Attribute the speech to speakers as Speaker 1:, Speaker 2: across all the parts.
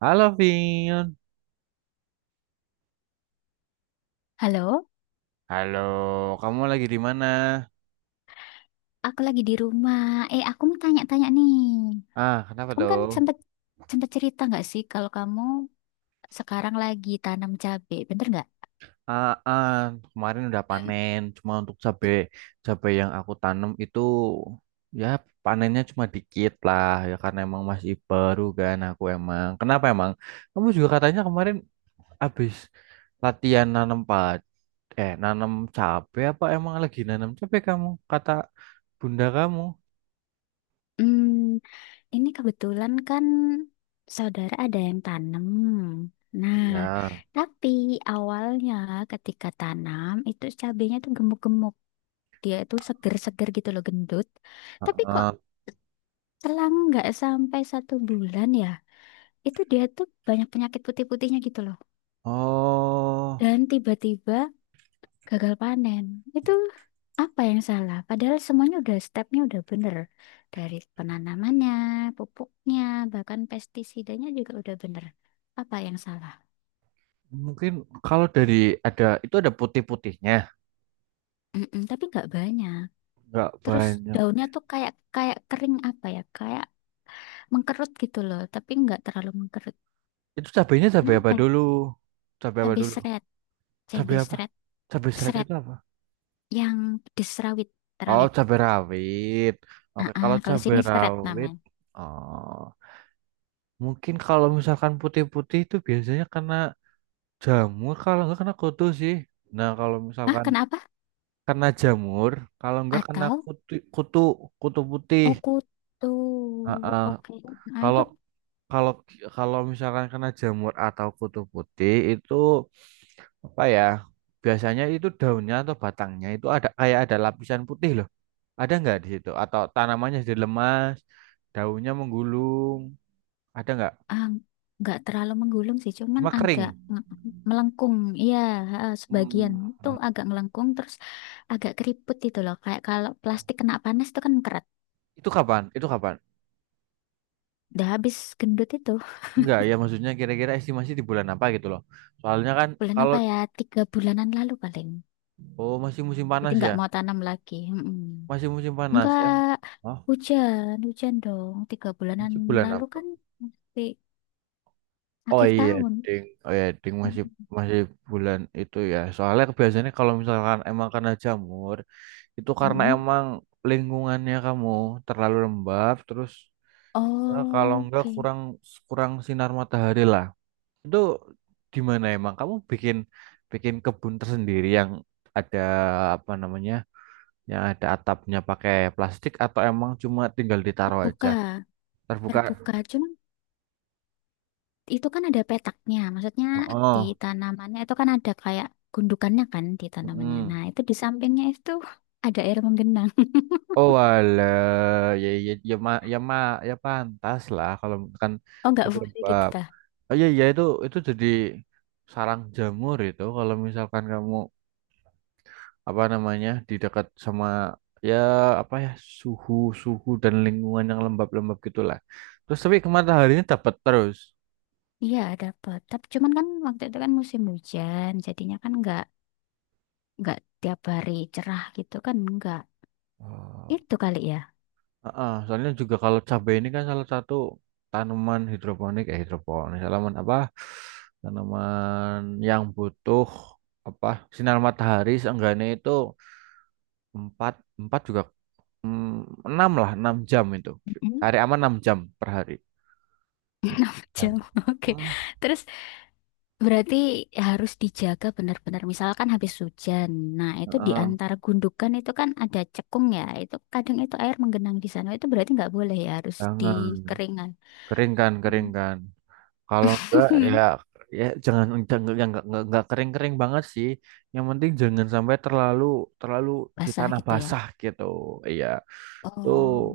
Speaker 1: Halo Vin,
Speaker 2: Halo,
Speaker 1: halo. Kamu lagi di mana?
Speaker 2: aku lagi di rumah. Eh, aku mau tanya-tanya nih.
Speaker 1: Ah, kenapa
Speaker 2: Kamu kan
Speaker 1: tuh?
Speaker 2: sempet sempet cerita nggak sih kalau kamu sekarang lagi tanam cabe, bener nggak?
Speaker 1: Ah, ah, kemarin udah
Speaker 2: Eh.
Speaker 1: panen, cuma untuk cabe cabe yang aku tanam itu, ya, panennya cuma dikit lah ya, karena emang masih baru kan aku emang. Kenapa emang? Kamu juga katanya kemarin habis latihan nanam pad eh nanam cabe, apa emang lagi nanam cabe kamu? Kata bunda kamu.
Speaker 2: Hmm, ini kebetulan kan saudara ada yang tanam. Nah,
Speaker 1: Ya.
Speaker 2: tapi awalnya ketika tanam itu cabenya tuh gemuk-gemuk, dia itu seger-seger gitu loh, gendut. Tapi kok
Speaker 1: Heeh.
Speaker 2: selang nggak sampai 1 bulan ya, itu dia tuh banyak penyakit putih-putihnya gitu loh,
Speaker 1: Oh.
Speaker 2: dan tiba-tiba gagal panen. Itu apa yang salah? Padahal semuanya udah stepnya udah bener. Dari penanamannya, pupuknya, bahkan pestisidanya juga udah bener. Apa yang salah?
Speaker 1: Mungkin kalau dari ada itu ada putih-putihnya,
Speaker 2: Mm-mm, tapi nggak banyak.
Speaker 1: nggak
Speaker 2: Terus
Speaker 1: banyak.
Speaker 2: daunnya tuh kayak kayak kering apa ya? Kayak mengkerut gitu loh, tapi nggak terlalu mengkerut.
Speaker 1: Itu cabenya cabai apa
Speaker 2: Kenapa? Ya?
Speaker 1: dulu? Cabai apa
Speaker 2: Cabai
Speaker 1: dulu?
Speaker 2: seret,
Speaker 1: Cabai
Speaker 2: cabai
Speaker 1: apa?
Speaker 2: seret,
Speaker 1: Cabai seret
Speaker 2: seret
Speaker 1: itu apa?
Speaker 2: yang di serawit,
Speaker 1: Oh,
Speaker 2: terawit.
Speaker 1: cabai rawit. Oke,
Speaker 2: Ah, ah,
Speaker 1: kalau
Speaker 2: kalau
Speaker 1: cabai
Speaker 2: sini seret
Speaker 1: rawit,
Speaker 2: namanya.
Speaker 1: oh, mungkin kalau misalkan putih-putih itu biasanya kena jamur, kalau nggak kena kutu sih. Nah, kalau
Speaker 2: Ah,
Speaker 1: misalkan
Speaker 2: kenapa?
Speaker 1: kena jamur, kalau nggak kena
Speaker 2: Atau.
Speaker 1: kutu, kutu putih.
Speaker 2: Oh, kutu,
Speaker 1: Heeh.
Speaker 2: oke. Nah itu
Speaker 1: Kalau Kalau kalau misalkan kena jamur atau kutu putih itu, apa ya? Biasanya itu daunnya atau batangnya itu ada kayak ada lapisan putih loh. Ada nggak di situ? Atau tanamannya jadi lemas, daunnya menggulung, ada nggak?
Speaker 2: ah, nggak terlalu menggulung sih, cuman
Speaker 1: Cuma
Speaker 2: agak
Speaker 1: kering.
Speaker 2: melengkung, iya ha, sebagian
Speaker 1: Hmm.
Speaker 2: itu agak melengkung, terus agak keriput itu loh, kayak kalau plastik kena panas itu kan keret.
Speaker 1: Itu kapan? Itu kapan?
Speaker 2: Udah habis gendut itu
Speaker 1: Enggak, ya maksudnya kira-kira estimasi di bulan apa gitu loh. Soalnya kan
Speaker 2: bulan
Speaker 1: kalau
Speaker 2: apa ya? 3 bulanan lalu paling.
Speaker 1: oh masih musim
Speaker 2: Jadi
Speaker 1: panas ya,
Speaker 2: nggak mau tanam lagi. Mm-mm.
Speaker 1: masih musim panas.
Speaker 2: Nggak
Speaker 1: Oh,
Speaker 2: hujan, hujan dong. 3 bulanan
Speaker 1: masih bulan
Speaker 2: lalu
Speaker 1: apa?
Speaker 2: kan masih
Speaker 1: Oh
Speaker 2: akhir
Speaker 1: iya,
Speaker 2: tahun.
Speaker 1: ding. Oh iya, ding, masih
Speaker 2: Mm-mm.
Speaker 1: masih bulan itu ya. Soalnya biasanya kalau misalkan emang karena jamur, itu karena
Speaker 2: Mm-mm.
Speaker 1: emang lingkungannya kamu terlalu lembab, terus ya, kalau enggak
Speaker 2: Oke.
Speaker 1: kurang kurang sinar matahari lah. Itu di mana emang kamu bikin bikin kebun tersendiri yang ada, apa namanya? Yang ada atapnya pakai plastik atau emang cuma tinggal ditaruh aja?
Speaker 2: Buka.
Speaker 1: Terbuka.
Speaker 2: Terbuka, cuman itu kan ada petaknya. Maksudnya di
Speaker 1: Oh.
Speaker 2: tanamannya itu kan ada kayak gundukannya kan di tanamannya.
Speaker 1: Mm.
Speaker 2: Nah, itu di sampingnya itu ada air menggenang.
Speaker 1: Oh alah, ya ya ya ma ya ma ya pantas lah kalau kan
Speaker 2: Oh, nggak boleh gitu
Speaker 1: penyebab.
Speaker 2: tah?
Speaker 1: Oh iya iya itu jadi sarang jamur itu kalau misalkan kamu, apa namanya, di dekat sama, ya apa ya, suhu suhu dan lingkungan yang lembab-lembab gitulah. Terus tapi ke mataharinya dapat terus.
Speaker 2: Iya, ada. Tapi cuman kan waktu itu kan musim hujan, jadinya kan nggak tiap hari cerah gitu kan nggak. Itu kali ya.
Speaker 1: Heeh, soalnya juga kalau cabai ini kan salah satu tanaman hidroponik, eh hidroponik, tanaman apa? Tanaman yang butuh apa? Sinar matahari seenggaknya itu 4 4 juga, mm, 6 lah, 6 jam itu.
Speaker 2: Mm-mm.
Speaker 1: Hari aman 6 jam per hari. 6 jam.
Speaker 2: Jauh. Oke.
Speaker 1: Hmm.
Speaker 2: Terus. Berarti harus dijaga benar-benar. Misalkan habis hujan. Nah, itu di
Speaker 1: Heeh,
Speaker 2: antara gundukan itu kan ada cekung ya. Itu kadang itu air menggenang di sana. Itu berarti nggak boleh ya, harus
Speaker 1: jangan
Speaker 2: dikeringan.
Speaker 1: kering kan, kering kan. Kalau enggak ya jangan jangan- yang enggak kering-kering banget sih. Yang penting jangan sampai terlalu terlalu di
Speaker 2: Basah
Speaker 1: tanah
Speaker 2: gitu ya.
Speaker 1: basah gitu. Iya, itu
Speaker 2: Oh.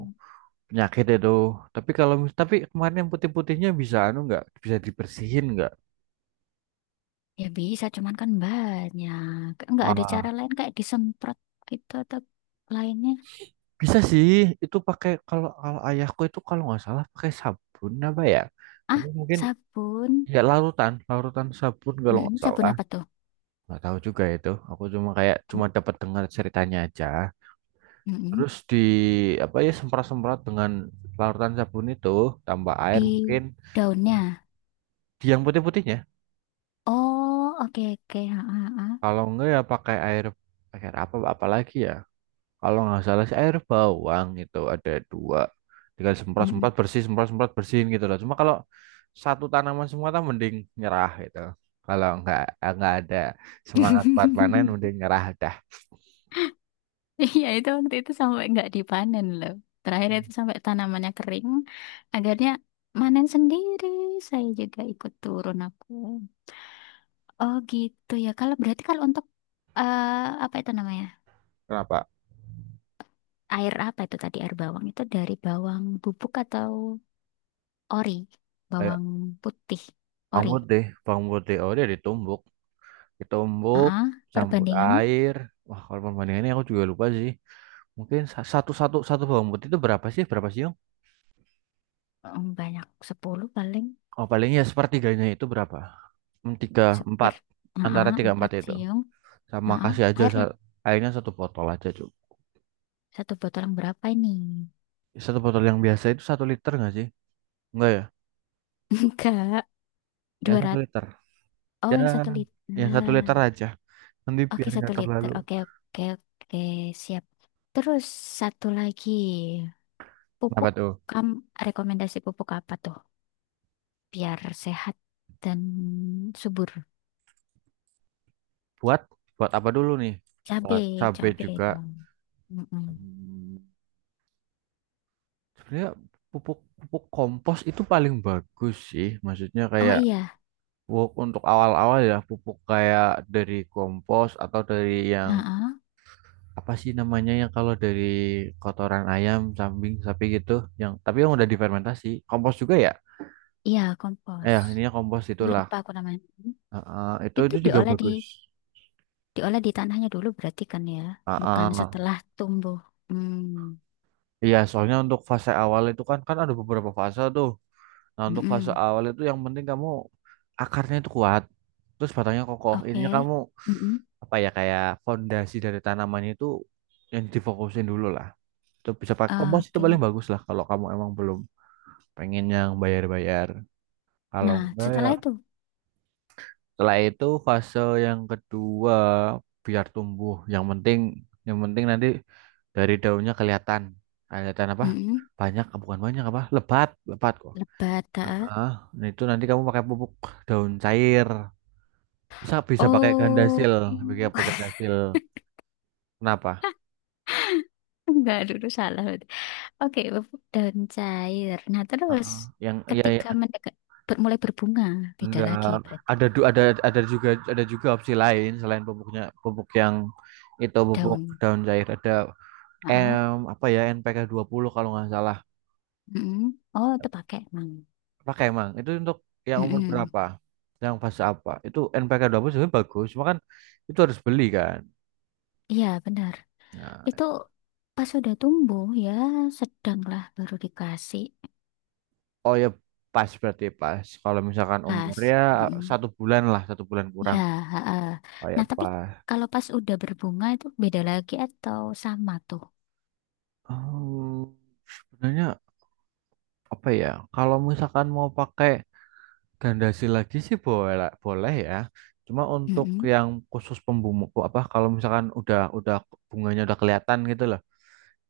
Speaker 1: penyakit itu. Tapi kemarin yang putih-putihnya bisa anu enggak? Bisa dibersihin enggak?
Speaker 2: Ya bisa, cuman kan banyak. Nggak ada cara
Speaker 1: Ah,
Speaker 2: lain kayak disemprot gitu atau lainnya.
Speaker 1: bisa sih. Itu pakai, kalau kalau ayahku itu kalau nggak salah pakai sabun apa ya? Tapi
Speaker 2: Ah,
Speaker 1: mungkin
Speaker 2: sabun.
Speaker 1: ya larutan sabun kalau
Speaker 2: Mm-mm,
Speaker 1: nggak
Speaker 2: sabun
Speaker 1: salah.
Speaker 2: apa tuh?
Speaker 1: Nggak tahu juga itu. Aku cuma kayak cuma dapat dengar ceritanya aja.
Speaker 2: Mm-mm.
Speaker 1: Terus di apa ya semprot-semprot dengan larutan sabun itu, tambah air
Speaker 2: Di
Speaker 1: mungkin.
Speaker 2: daunnya.
Speaker 1: Di yang putih-putihnya,
Speaker 2: Oh, oke oke. Ha, ha, ha.
Speaker 1: kalau enggak ya pakai air apa apalagi ya. Kalau nggak salah sih air bawang itu ada dua. Tinggal
Speaker 2: Mm-mm.
Speaker 1: semprot-semprot bersih, semprot-semprot bersihin gitu loh. Cuma kalau satu tanaman semua kan mending nyerah gitu. Kalau nggak ada semangat buat panen mending nyerah dah.
Speaker 2: Iya itu waktu itu sampai nggak dipanen loh. Terakhir itu sampai tanamannya kering. Akhirnya manen sendiri. Saya juga ikut turun aku. Oh gitu ya. Kalau berarti kalau untuk eh, apa itu namanya?
Speaker 1: Kenapa?
Speaker 2: Air apa itu tadi air bawang itu dari bawang bubuk atau ori?
Speaker 1: Kayak
Speaker 2: Bawang putih
Speaker 1: bawang
Speaker 2: ori.
Speaker 1: putih, bawang putih, oh dia ditumbuk. Ditumbuk
Speaker 2: Ah,
Speaker 1: campur
Speaker 2: perbandingannya
Speaker 1: air. Wah, kalau perbandingannya aku juga lupa sih, mungkin satu, satu bawang putih itu berapa sih Yong?
Speaker 2: banyak 10 paling
Speaker 1: Oh paling ya sepertiganya itu berapa. Hmm, tiga
Speaker 2: seper.
Speaker 1: empat, antara
Speaker 2: Ah,
Speaker 1: tiga empat
Speaker 2: empat
Speaker 1: itu,
Speaker 2: siung.
Speaker 1: sama
Speaker 2: Ah,
Speaker 1: kasih aja
Speaker 2: airnya
Speaker 1: airnya satu botol aja cuk,
Speaker 2: satu botol yang berapa ini?
Speaker 1: satu botol yang biasa itu satu liter nggak sih? Enggak ya
Speaker 2: Enggak.
Speaker 1: ya
Speaker 2: dua
Speaker 1: satu
Speaker 2: ratus
Speaker 1: liter
Speaker 2: Oh,
Speaker 1: ya,
Speaker 2: yang satu
Speaker 1: yang satu
Speaker 2: liter.
Speaker 1: liter aja, nanti
Speaker 2: Oke,
Speaker 1: biar
Speaker 2: satu
Speaker 1: nggak
Speaker 2: liter.
Speaker 1: terlalu.
Speaker 2: Oke, oke, oke. Siap. Terus satu lagi.
Speaker 1: Apa
Speaker 2: Pupuk,
Speaker 1: tuh
Speaker 2: kamu rekomendasi pupuk apa tuh? Biar sehat dan subur.
Speaker 1: buat buat apa dulu nih?
Speaker 2: Cabe,
Speaker 1: Buat cabai
Speaker 2: cabe
Speaker 1: juga.
Speaker 2: dong. Mm-mm.
Speaker 1: Hmm. Sebenarnya pupuk pupuk kompos itu paling bagus sih. Maksudnya
Speaker 2: Oh
Speaker 1: kayak
Speaker 2: iya.
Speaker 1: pupuk untuk awal-awal ya, pupuk kayak dari kompos atau dari yang
Speaker 2: Heeh.
Speaker 1: apa sih namanya, yang kalau dari kotoran ayam, kambing, sapi gitu, yang tapi yang udah difermentasi. Kompos juga ya?
Speaker 2: Iya, kompos.
Speaker 1: Eh, ininya kompos itulah.
Speaker 2: Lupa aku namanya.
Speaker 1: Heeh, itu
Speaker 2: Itu
Speaker 1: itu juga
Speaker 2: diolah di
Speaker 1: bagus.
Speaker 2: diolah di tanahnya dulu berarti kan ya. Bukan
Speaker 1: Heeh.
Speaker 2: setelah tumbuh. Hmm.
Speaker 1: Iya, soalnya untuk fase awal itu kan kan ada beberapa fase tuh. Nah, untuk fase
Speaker 2: Mm-mm.
Speaker 1: awal itu yang penting kamu akarnya itu kuat, terus batangnya kokoh. Ininya
Speaker 2: Oke.
Speaker 1: kamu
Speaker 2: Mm-mm.
Speaker 1: apa ya, kayak fondasi dari tanamannya itu yang difokusin dulu lah. Itu bisa pakai kompos itu
Speaker 2: Oke.
Speaker 1: paling bagus lah, kalau kamu emang belum pengen yang bayar-bayar. Kalau
Speaker 2: Nah,
Speaker 1: enggak ya
Speaker 2: setelah itu,
Speaker 1: setelah itu fase yang kedua, biar tumbuh. yang penting nanti dari daunnya kelihatan kelihatan apa?
Speaker 2: mm
Speaker 1: Banyak, bukan banyak, apa? Lebat, lebat kok.
Speaker 2: lebat, ah.
Speaker 1: Heeh. Nah, itu nanti kamu pakai pupuk daun cair. Bisa bisa pakai
Speaker 2: Oh,
Speaker 1: gandasil, pakai apa gandasil. Kenapa?
Speaker 2: enggak dulu salah. Oke, pupuk daun cair. Nah, terus
Speaker 1: Heeh. Yang ya, ya.
Speaker 2: ketika mendekat, mulai berbunga, beda lagi
Speaker 1: Enggak,
Speaker 2: berarti
Speaker 1: ada ada, ada juga opsi lain selain pupuknya pupuk yang itu pupuk
Speaker 2: daun.
Speaker 1: daun cair, ada
Speaker 2: Ah,
Speaker 1: M apa ya NPK puluh kalau nggak salah.
Speaker 2: Oh, itu pakai emang.
Speaker 1: Pakai emang itu untuk yang umur
Speaker 2: Mm-mm.
Speaker 1: berapa? Yang fase apa? Itu NPK puluh sebenarnya bagus, cuma kan itu harus beli kan.
Speaker 2: Iya, benar.
Speaker 1: Nah,
Speaker 2: Itu pas sudah tumbuh ya, sedanglah baru dikasih
Speaker 1: oh ya pas, berarti pas. Kalau misalkan
Speaker 2: pas.
Speaker 1: umurnya
Speaker 2: Mm-mm.
Speaker 1: satu bulan lah, satu bulan
Speaker 2: Ya,
Speaker 1: kurang.
Speaker 2: ha.
Speaker 1: Oh ya
Speaker 2: Nah, tapi
Speaker 1: pas.
Speaker 2: kalau pas udah berbunga itu beda lagi atau sama tuh?
Speaker 1: Hmm, sebenarnya apa ya? Kalau misalkan mau pakai Gandasi lagi sih boleh boleh ya. Cuma untuk
Speaker 2: Mm-mm.
Speaker 1: yang khusus pembumu apa kalau misalkan udah bunganya udah kelihatan gitu loh.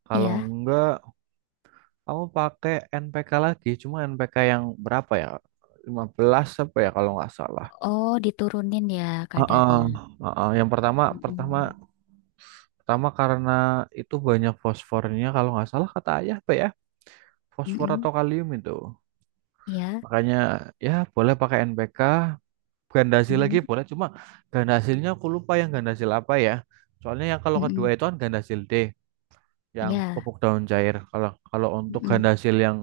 Speaker 1: Kalau
Speaker 2: Ya.
Speaker 1: enggak aku pakai NPK lagi, cuma NPK yang berapa ya? 15 apa ya kalau nggak salah.
Speaker 2: Oh, diturunin ya
Speaker 1: Heeh,
Speaker 2: kadarnya.
Speaker 1: heeh. Yang pertama, pertama
Speaker 2: Mm-mm.
Speaker 1: pertama karena itu banyak fosfornya kalau nggak salah kata ayah, apa ya? Fosfor atau
Speaker 2: Mm-mm.
Speaker 1: kalium itu.
Speaker 2: Ya.
Speaker 1: Makanya ya boleh pakai NPK ganda hasil lagi
Speaker 2: Mm-mm.
Speaker 1: boleh, cuma ganda hasilnya aku lupa, yang ganda hasil apa ya, soalnya yang kalau kedua
Speaker 2: Mm-mm.
Speaker 1: itu kan ganda hasil D, yang
Speaker 2: Ya.
Speaker 1: pupuk daun cair. Kalau kalau untuk
Speaker 2: Mm-mm.
Speaker 1: ganda hasil yang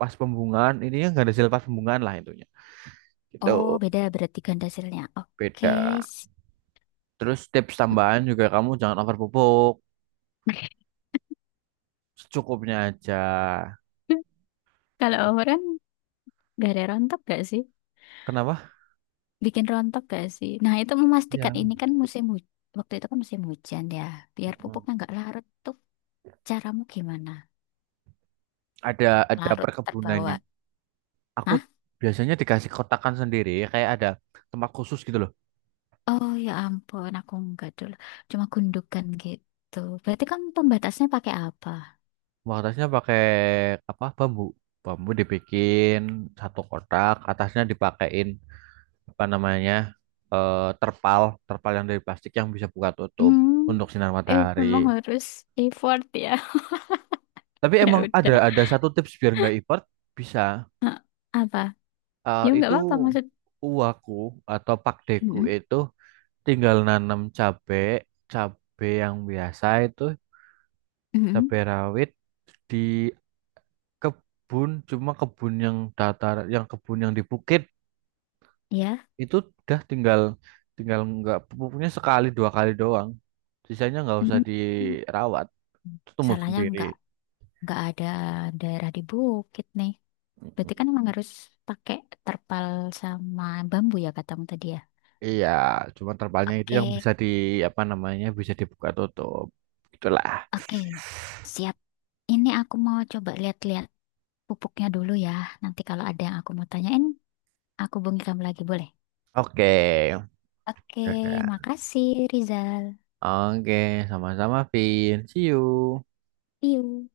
Speaker 1: pas pembungaan, ini yang ganda hasil pas pembungaan lah intinya
Speaker 2: Oh,
Speaker 1: gitu,
Speaker 2: beda berarti ganda hasilnya. Oke.
Speaker 1: beda.
Speaker 2: s-
Speaker 1: Terus tips tambahan juga kamu jangan over pupuk, secukupnya aja.
Speaker 2: Kalau overrun gak ada rontok gak sih?
Speaker 1: Kenapa
Speaker 2: Bikin rontok gak sih? Nah, itu memastikan
Speaker 1: ya.
Speaker 2: ini kan musim hujan. Waktu itu kan musim hujan ya. Biar
Speaker 1: Mm.
Speaker 2: pupuknya nggak larut tuh. Caramu gimana?
Speaker 1: ada ada
Speaker 2: Larut
Speaker 1: perkebunannya
Speaker 2: terbawa.
Speaker 1: aku biasanya dikasih kotakan sendiri, kayak ada tempat khusus gitu loh.
Speaker 2: Oh ya ampun, aku enggak dulu. Cuma gundukan gitu. Berarti kamu pembatasnya pakai apa?
Speaker 1: Atasnya pakai apa, bambu bambu dibikin satu kotak, atasnya dipakein apa namanya, eh, terpal terpal yang dari plastik yang bisa buka tutup
Speaker 2: Hmm,
Speaker 1: untuk sinar
Speaker 2: eh
Speaker 1: matahari.
Speaker 2: memang harus effort ya.
Speaker 1: Tapi emang
Speaker 2: Ya
Speaker 1: ada
Speaker 2: udah.
Speaker 1: ada satu tips biar nggak ipert bisa,
Speaker 2: Apa?
Speaker 1: eh,
Speaker 2: Ya nggak
Speaker 1: itu
Speaker 2: apa-apa maksud.
Speaker 1: uwaku atau pakdeku
Speaker 2: Mm-mm,
Speaker 1: itu tinggal nanam cabe, cabe yang biasa itu, cabe
Speaker 2: mm-mm,
Speaker 1: rawit, di kebun, cuma kebun yang datar, yang kebun yang di bukit
Speaker 2: ya.
Speaker 1: itu udah tinggal tinggal nggak, pupuknya sekali dua kali doang, sisanya nggak usah
Speaker 2: Mm-mm.
Speaker 1: dirawat, itu tumbuh
Speaker 2: Salahnya
Speaker 1: sendiri.
Speaker 2: nggak ada daerah di bukit nih. Berarti kan
Speaker 1: Mm-mm.
Speaker 2: emang harus pakai terpal sama bambu ya katamu tadi ya.
Speaker 1: Iya, cuma terpalnya itu
Speaker 2: Oke,
Speaker 1: yang bisa di, apa namanya, bisa dibuka tutup, itulah.
Speaker 2: oke. Siap. Ini aku mau coba lihat-lihat pupuknya dulu ya. Nanti kalau ada yang aku mau tanyain, aku hubungi kamu lagi, boleh?
Speaker 1: Oke.
Speaker 2: Oke,
Speaker 1: Oke,
Speaker 2: makasih Rizal.
Speaker 1: oke, sama-sama, Vin. See you.
Speaker 2: See you.